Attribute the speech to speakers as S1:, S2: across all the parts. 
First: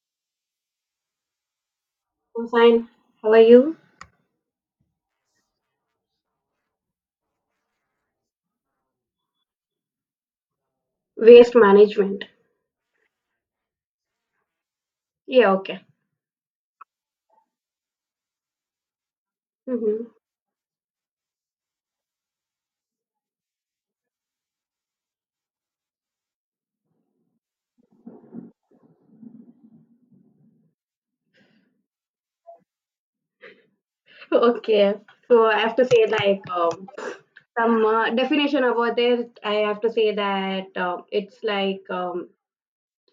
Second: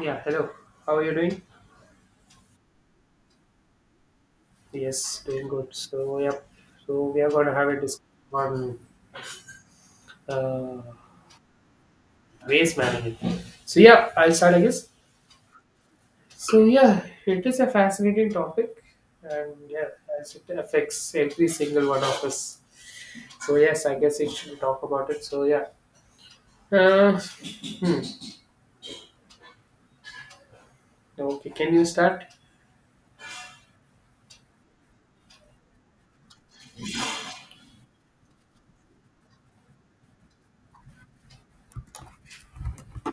S1: Yeah, hello. How are you doing?
S2: Hossein, how are you?
S1: Yes, doing good. So, yep. So, we are going to have a discussion on uh,
S2: Waste management.
S1: waste management. So, yeah, I'll start, I guess.
S2: Yeah, okay.
S1: So, yeah, it is a fascinating topic, and yeah,
S2: hmm
S1: as it affects every single one of us. So, yes, I guess we should talk about it. So, yeah. Uh, hmm. Okay, can you start?
S2: Okay. So I have to say some definition about this. I have to say that it's like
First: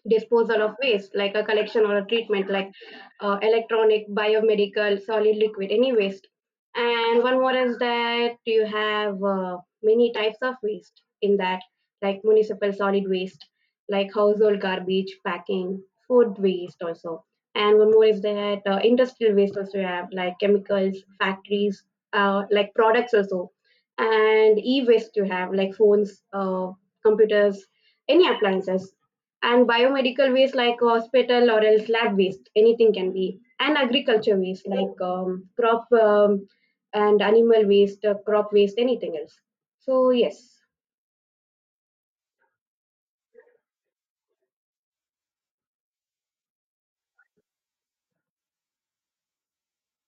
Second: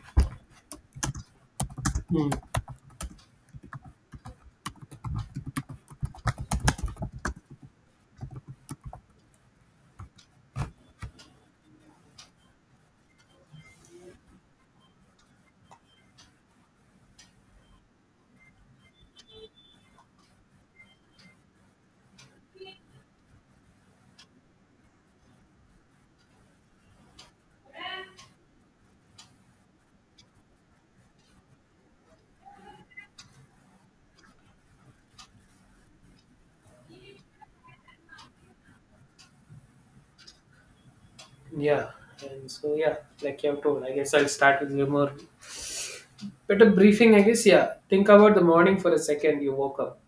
S2: disposal of waste, like a collection or a
S1: Hmm.
S2: treatment, like electronic, biomedical, solid, liquid, any waste. And one more is that you have many types of waste in that, like municipal solid waste, like household garbage, packing, food waste also. And one more is that industrial waste also you have, like chemicals, factories, like products also. And e waste you have, like phones, computers, any appliances and biomedical waste like hospital or else lab waste anything can be and agriculture waste like crop and animal waste crop waste anything else so yes.
S1: Yeah. And so, yeah, like you have told, I guess I'll start with your more better briefing, I guess, yeah. Think about the morning for a second you woke up.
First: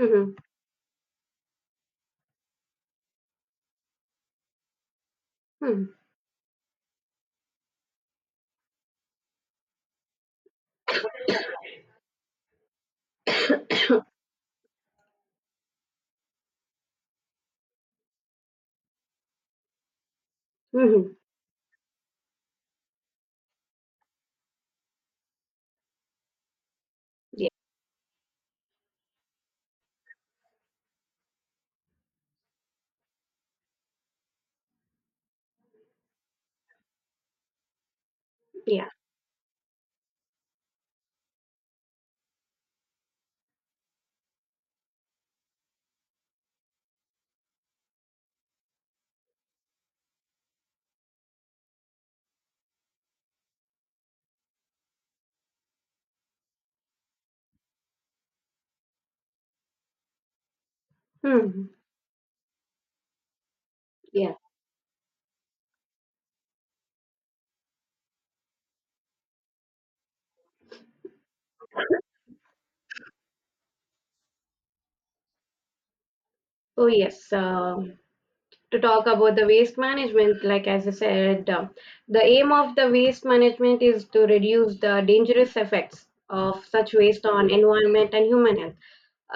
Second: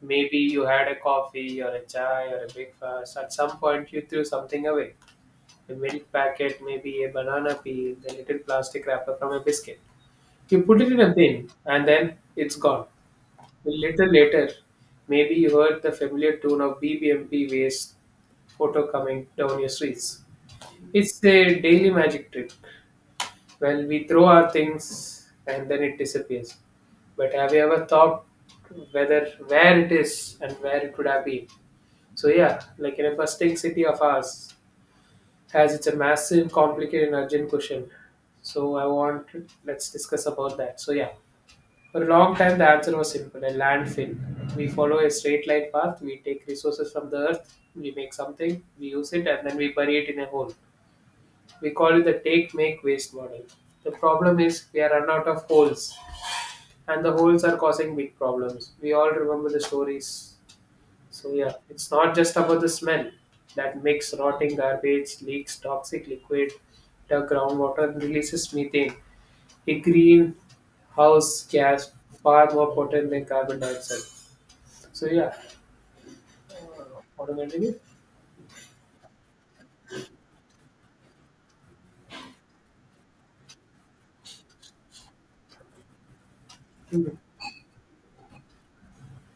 S1: Maybe you had a coffee or a chai or a breakfast. At some point, you threw something away, a
S2: hmm
S1: milk packet, maybe a banana peel, the little plastic wrapper from a biscuit. You put it in a bin and then it's gone. A little later, maybe you heard the familiar tune of BBMP waste photo coming down your streets.
S2: hmm
S1: It's a daily magic trick. Well, we throw our things and then it disappears. But
S2: yeah.
S1: have you ever thought whether where it is and where it could have been? So yeah, like in a bustling city of ours, as it's a massive, complicated, and urgent question. So I
S2: Yeah.
S1: want, let's discuss about that. So yeah, for a long time the answer was simple: a landfill. We follow a straight line path. We take resources from the earth. We make something, we use it, and then we bury it in a hole. We call it the take, make, waste model. The problem is we are run out of holes, and the holes are causing big problems. We all remember the stories. So yeah,
S2: hmm
S1: it's not just about the smell that makes
S2: yeah.
S1: rotting garbage, leaks toxic liquid to groundwater, and releases methane, a greenhouse gas far more potent than carbon dioxide. So yeah,
S2: so yes
S1: what am I.
S2: um to talk about the waste management like as I said, the aim of the waste management is to reduce the dangerous effects of such
S1: Mhm.
S2: waste on environment and human health.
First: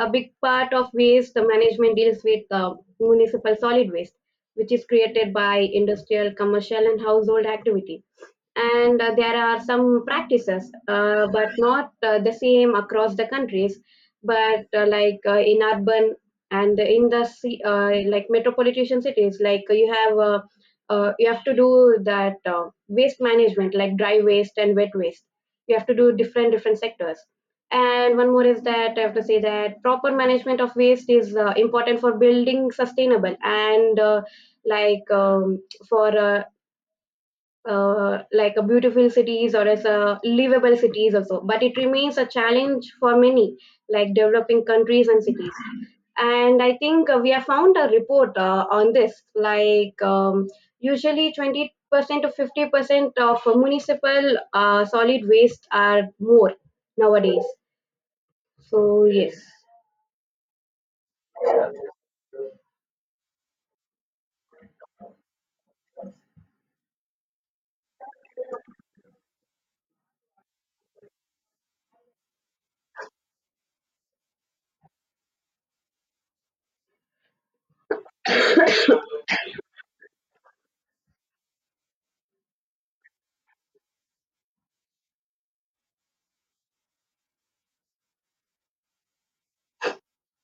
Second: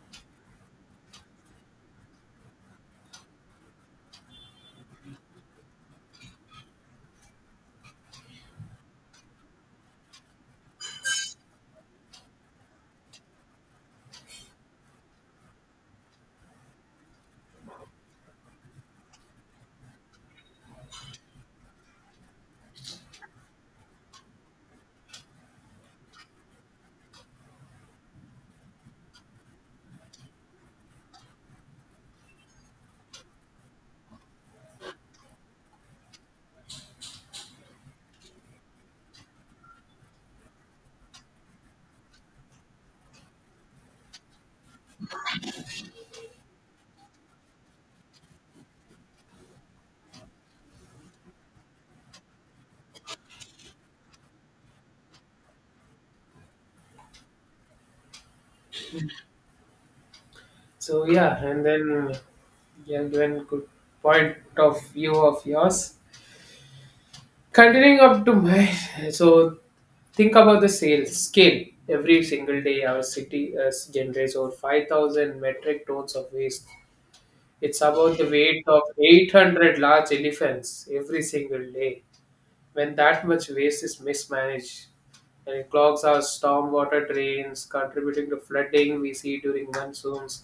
S2: A big part of waste management deals with municipal solid waste, which is created by industrial, commercial, and household activity. And there are some practices, but not the same across the countries. But in urban and in the like metropolitan cities, like you have to do that waste management, like dry waste and wet waste. You have to do different different sectors. And one more is that I have to say that proper management of waste is important for building sustainable and like um, for uh, like a beautiful cities or as a livable cities also. But it remains a challenge for many like developing countries and cities. And I think we have found a report on this like usually 20% to 50% of municipal solid waste are more nowadays, so yes.
S1: So yeah, and then yeah, given good point of view of yours. Continuing up to my, so think about the sales scale. Every single day, our city generates over 5,000 metric tons of waste. It's about the weight of 800 large elephants every single day. When that much waste is mismanaged, and it clogs our stormwater drains, contributing to flooding we see during monsoons,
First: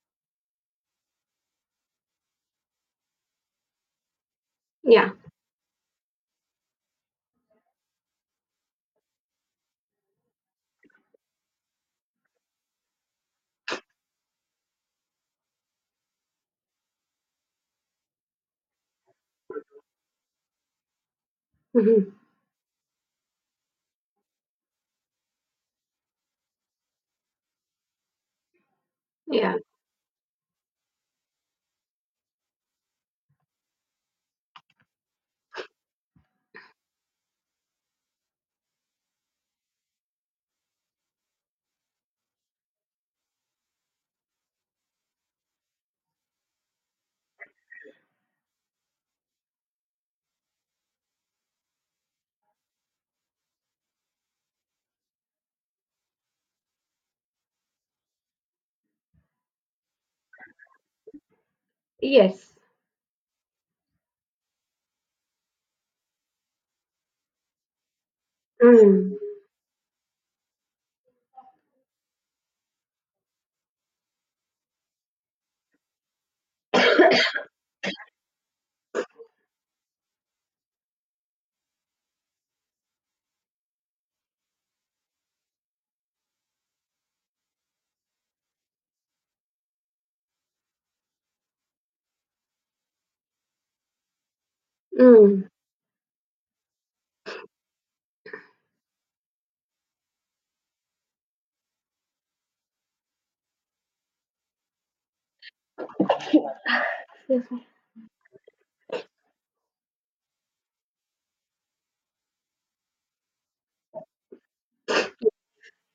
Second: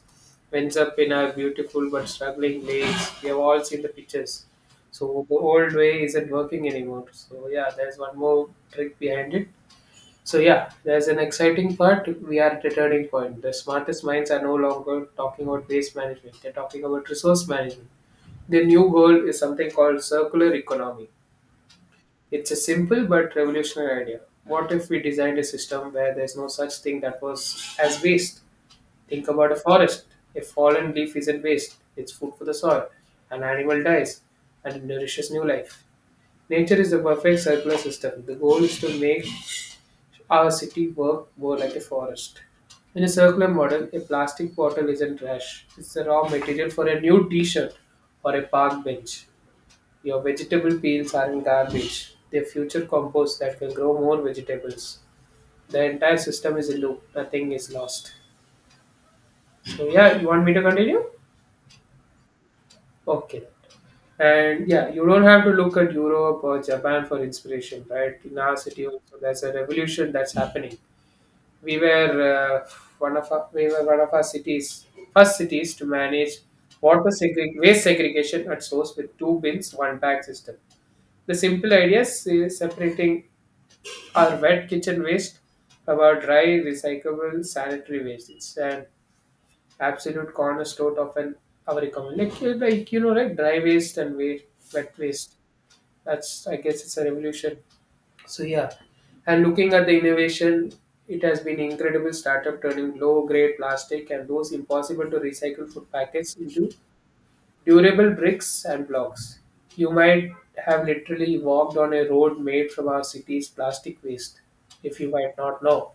S1: ends up in our beautiful but struggling lakes. We have all seen the pictures.
S2: Yeah.
S1: So the old way isn't working anymore. So yeah, there's one more trick behind it. So yeah, there's an exciting part. We are at a turning point. The smartest minds are no longer talking about waste management. They're talking about resource management. The new goal is something called circular economy.
S2: Mhm.
S1: It's a simple but revolutionary idea. What if we designed a system where there's no such thing that was as waste? Think about a
S2: Yeah.
S1: forest. A fallen leaf isn't waste. It's food for the soil. An animal dies and it nourishes new life. Nature is the perfect circular system. The goal is to make our city worked more like a forest. In a circular model, a plastic bottle isn't trash. It's a raw material for a new t-shirt or a park bench. Your vegetable peels aren't garbage. They're future compost that will grow more vegetables. The entire system is a loop. Nothing is lost. So yeah, you want me to continue?
S2: Yes.
S1: Okay. And yeah, you don't have to look at Europe or Japan for inspiration, right? In our city also,
S2: Mm.
S1: there's a revolution that's happening. We were uh, one of our cities first cities to manage waste segregation at source with two bins one bag system. The simple idea is separating our wet kitchen waste from our dry recyclable sanitary waste. It's an absolute cornerstone of an our economy, like, like right, dry waste and wet waste.
S2: Mm.
S1: That's, I guess, it's a revolution. So yeah, and looking at the innovation, it has been incredible startup turning low-grade plastic and those impossible to recycle food packets into durable bricks and blocks. You might have literally walked on a road made from our city's plastic waste, if you might not know.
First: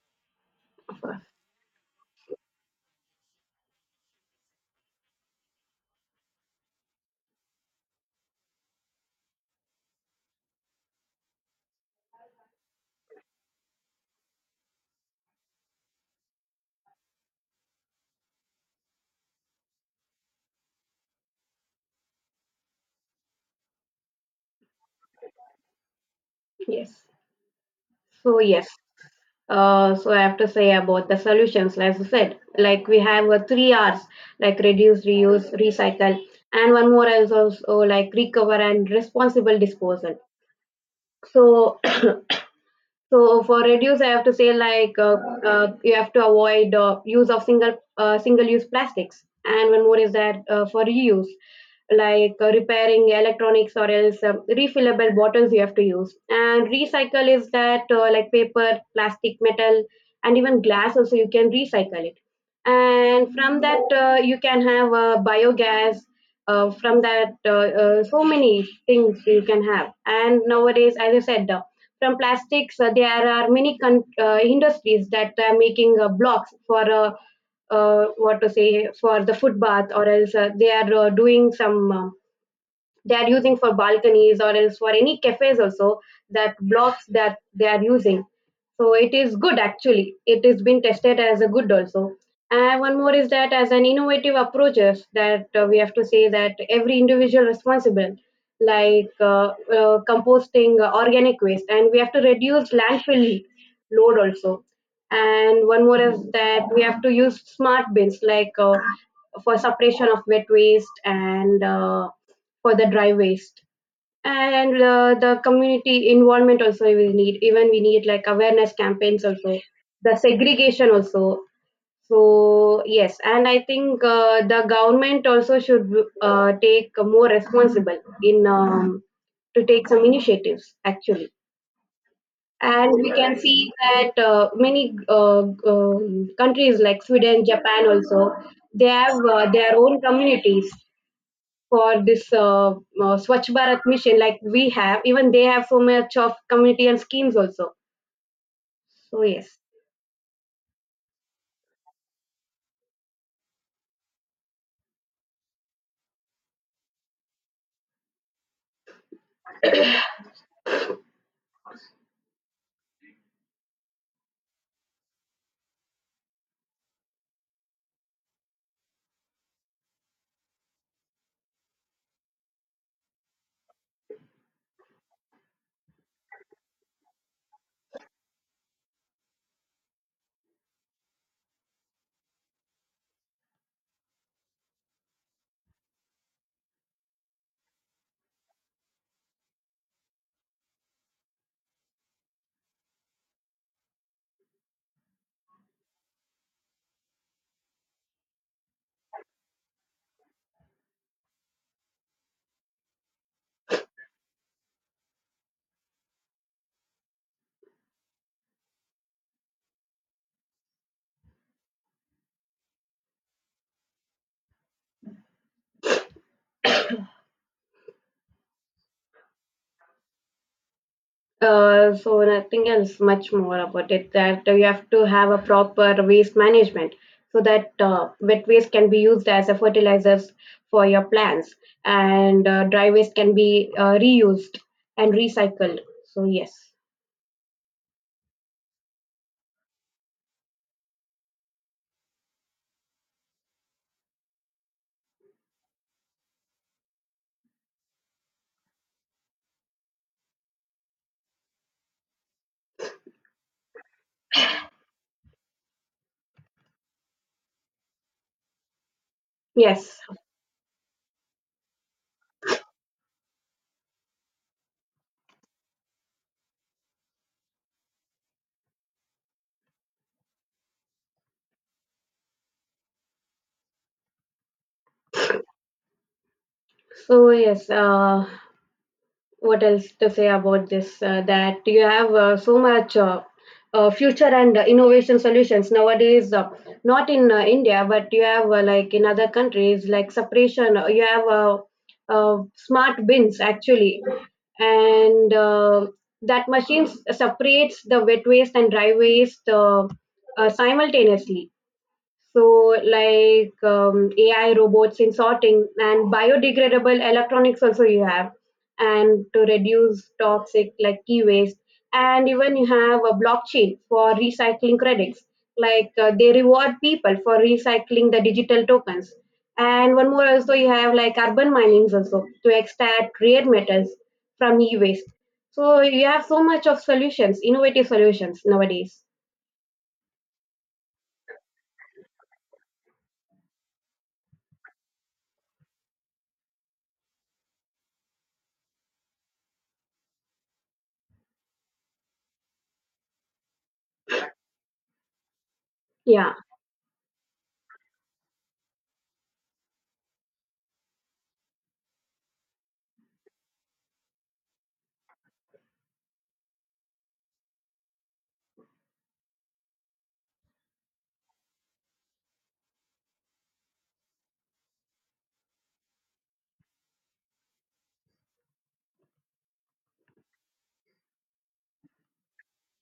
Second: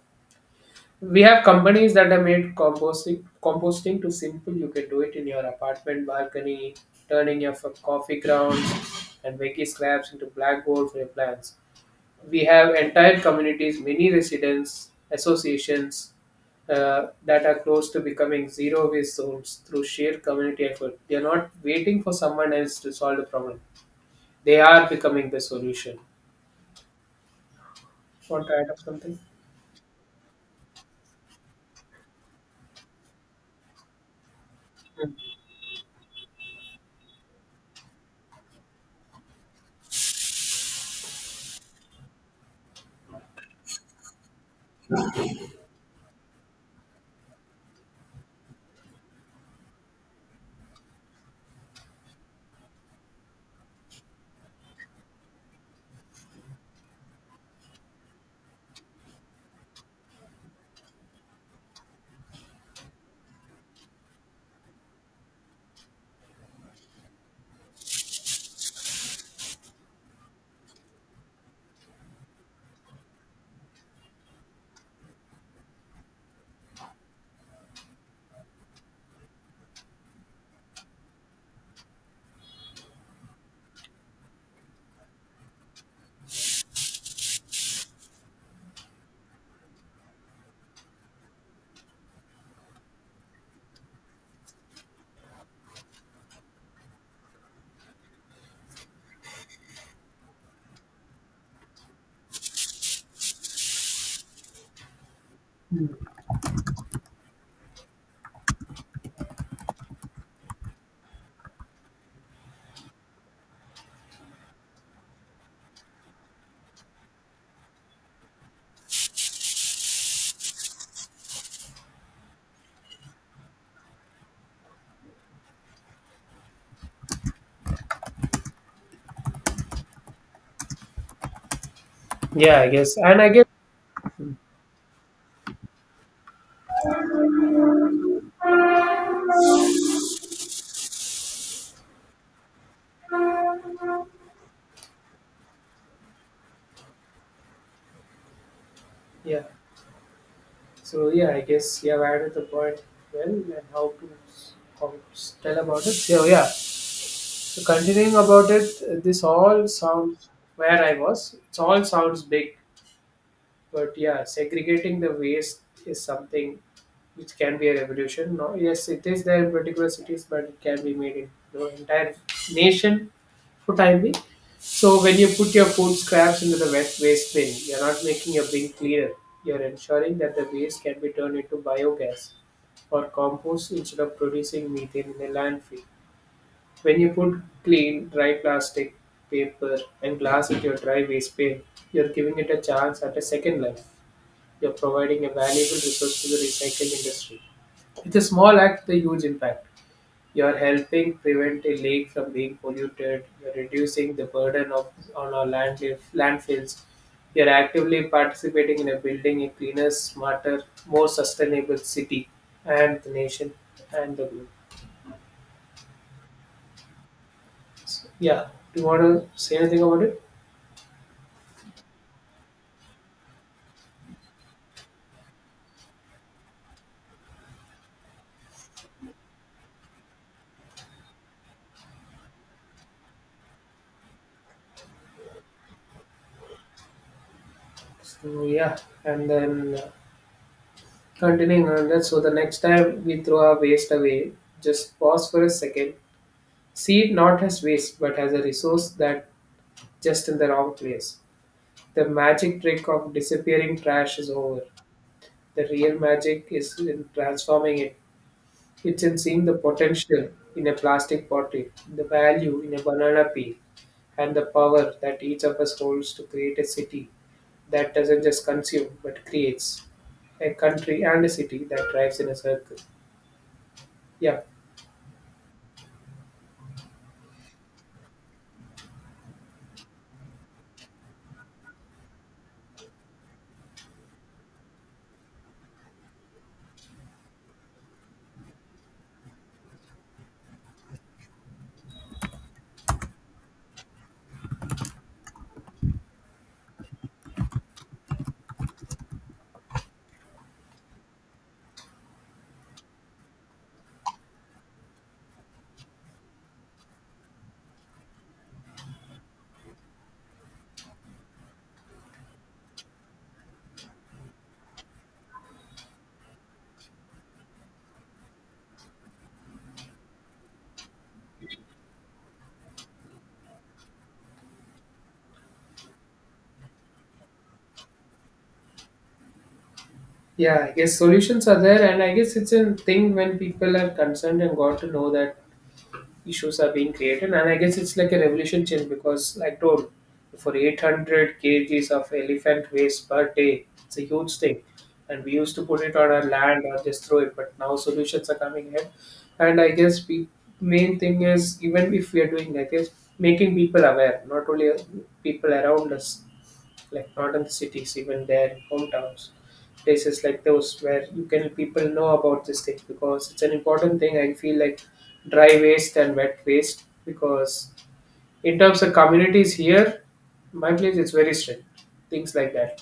S1: We have companies that have made composting too simple. You can do it in your apartment balcony, turning your coffee grounds and veggie scraps into blackboard for your plants. We have entire communities, many residents, associations, that are close to becoming zero waste zones through sheer community effort. They are not waiting for someone else to solve the problem. They are becoming the solution.
S2: Yes. So
S1: Want to
S2: yes.
S1: add up something?
S2: So I have to say about the solutions, like I said, like we have three R's, like reduce, reuse, recycle, and one more is also like recover and responsible disposal. So So for reduce, I have to say like you have to avoid use of single use plastics, and one more is that for reuse, like repairing electronics or else refillable bottles you have to use. And recycle is that like paper, plastic, metal, and even glass also you can recycle it. And from that you can have biogas. From that, so many things you can have. And nowadays, as I said, from plastics there are many industries that are making blocks for what to say for the foot bath or else they are doing some they are using for balconies or else for any cafes also, that blocks that they are using, so it is good actually, it has been tested as a good also. And one more is that as an innovative approaches that we have to say that every individual responsible like composting organic waste, and we have to reduce landfill load also. And one more is that we have to use smart bins like for separation of wet waste and for the dry waste. And the community involvement also we will need, even we need like awareness campaigns also, the segregation also. So yes, and I think the government also should take more responsible in to take some initiatives actually.
S1: Yeah, I
S2: And
S1: guess.
S2: we
S1: And I
S2: can
S1: guess.
S2: see that many countries like Sweden, Japan also, they have their own communities for this Swachh Bharat mission, like we have, even they have so much of community and schemes also. So
S1: Yeah.
S2: yes.
S1: So yeah, I guess you have added the point well and how to how to tell about it. So yeah. So continuing about it, this all sounds, where I was, it all sounds big. But yeah, segregating the waste is something which can be a revolution. No, yes, it is there in particular cities, but it can be made in the entire nation for time being. So when you put your food scraps into the wet waste bin, you're not making a bin cleaner. You're ensuring that the waste can be turned into biogas or compost instead of producing methane in a landfill. When you put clean, dry plastic, paper, and glass into your dry waste bin, you're giving it a chance at a second life. You're providing a valuable resource to the recycling industry. With a small act, the huge impact. You're helping prevent a lake from being polluted. You're reducing the burden of on our land landfills. You're actively participating in a building a cleaner, smarter, more sustainable city and the nation and the globe. Yeah. Do you want to say anything about it?
S2: So nothing else much more about it. That you have to have a proper waste management, so that wet waste can be used as a fertilizers for your plants, and dry waste can be reused and recycled. So yes.
S1: So, yeah, and then continuing on that. So the next time we throw our waste away, just pause for a second, see it not as waste, but as a resource that just in the wrong place. The magic trick of disappearing trash is over. The real magic is in transforming it. It's in seeing the
S2: Yes.
S1: potential in a plastic bottle, the value in a banana peel, and the power that each of us holds to create a city that doesn't just consume but creates, a country and a city that drives in a circle. Yeah.
S2: So yes. What else to say about this that you have so much future and innovation solutions nowadays, not in india but you have like in other countries like separation you have smart bins actually. And that machines separates the wet waste and dry waste simultaneously. So, like AI robots in sorting and biodegradable electronics, also you have, and to reduce toxic like e waste. And even you have a blockchain for recycling credits, like they reward people for recycling the digital tokens. And one more, also you have like urban minings also to extract rare metals from e waste. So, you have so much of solutions, innovative solutions nowadays.
S1: Yeah, I guess solutions are there, and I guess it's a thing when people are concerned and got to know that issues are being created, and I guess it's like a revolution change, because like told, for 800 kgs of elephant waste per day, it's a huge thing. And we used to put it on our
S2: Yeah.
S1: land or just throw it, but now solutions are coming in. And I guess the main thing is even if we are doing that is making people aware, not only people around us, like northern cities, even their hometowns, places like those where you can people know about this thing, because it's an important thing. I feel like dry waste and wet waste, because in terms of communities here, my place is very strict, things like that.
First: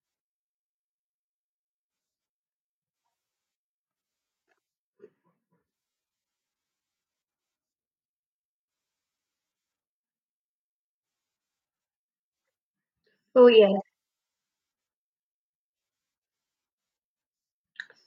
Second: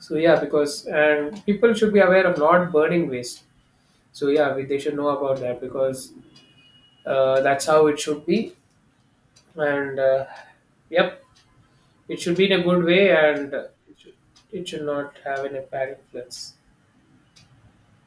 S1: So yeah, because and people should be aware of not burning waste. So yeah, they should know about that because that's how it should be. And yep, it should be in a good way
S2: So,
S1: and it
S2: yes.
S1: should, it should not have any bad influence.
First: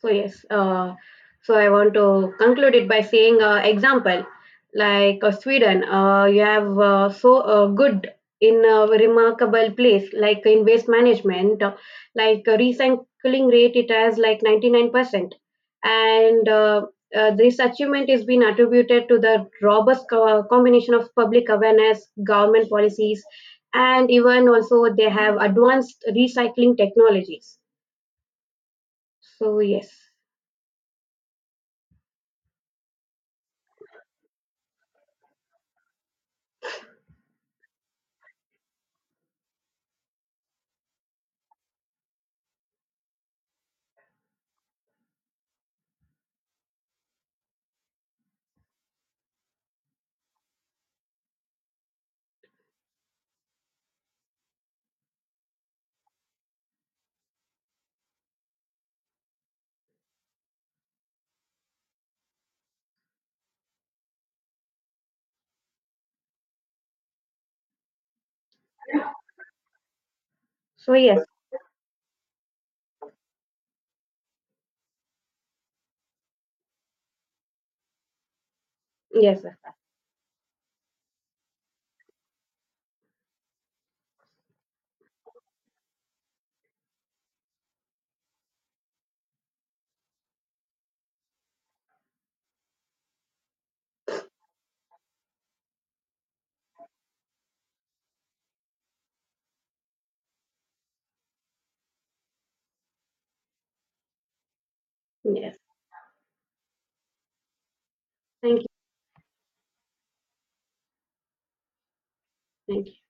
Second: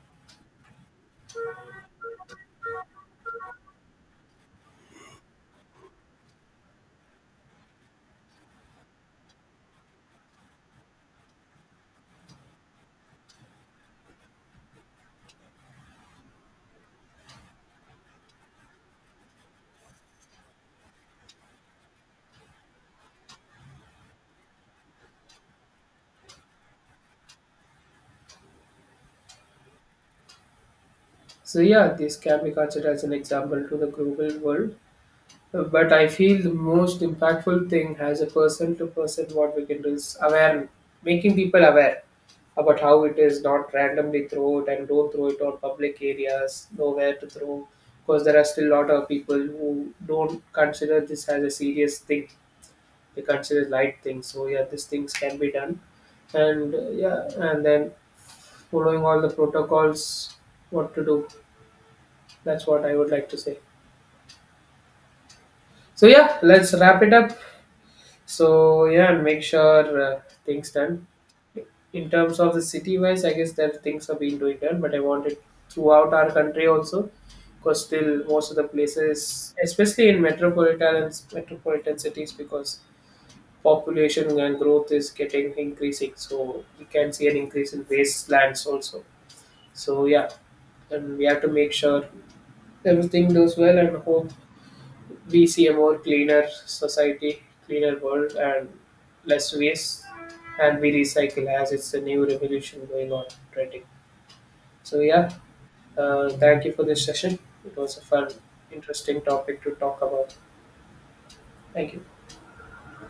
S2: So yes, so I want to conclude it by saying example like Sweden, you have good in a remarkable place like in waste management, recycling rate it has like 99%, and this achievement is being attributed to the robust combination of public awareness, government policies, and even also they have advanced recycling technologies. So yes.
S1: So yeah, this can be considered as an example to the global world. But I feel the most impactful thing as a person to person what we can do is awareness, making people aware about how it is not randomly throw it and don't throw it on public areas, know where to throw, because there are still a lot of people who don't consider this as a serious thing. They consider light things. So yeah, these things can be done, and yeah, and then following all the protocols, what to do. That's what I would like to say. So yeah, let's wrap it up. So yeah, and make sure things
S2: So
S1: done.
S2: yes.
S1: In terms of the city wise, I guess that things are being doing done, but I want it throughout our country also, because still most of the
S2: Yes, sir.
S1: places, especially in metropolitan cities, because population and growth is getting increasing, so we can see an increase in wastelands also. So yeah, and we have to make sure everything goes well and hope we see a more cleaner society, cleaner world, and less waste, and we recycle, as it's a new revolution going on trending. So yeah,
S2: Yes.
S1: thank you for this session. It was a fun,
S2: Thank you.
S1: interesting topic to talk about. Thank you.
S2: Thank you.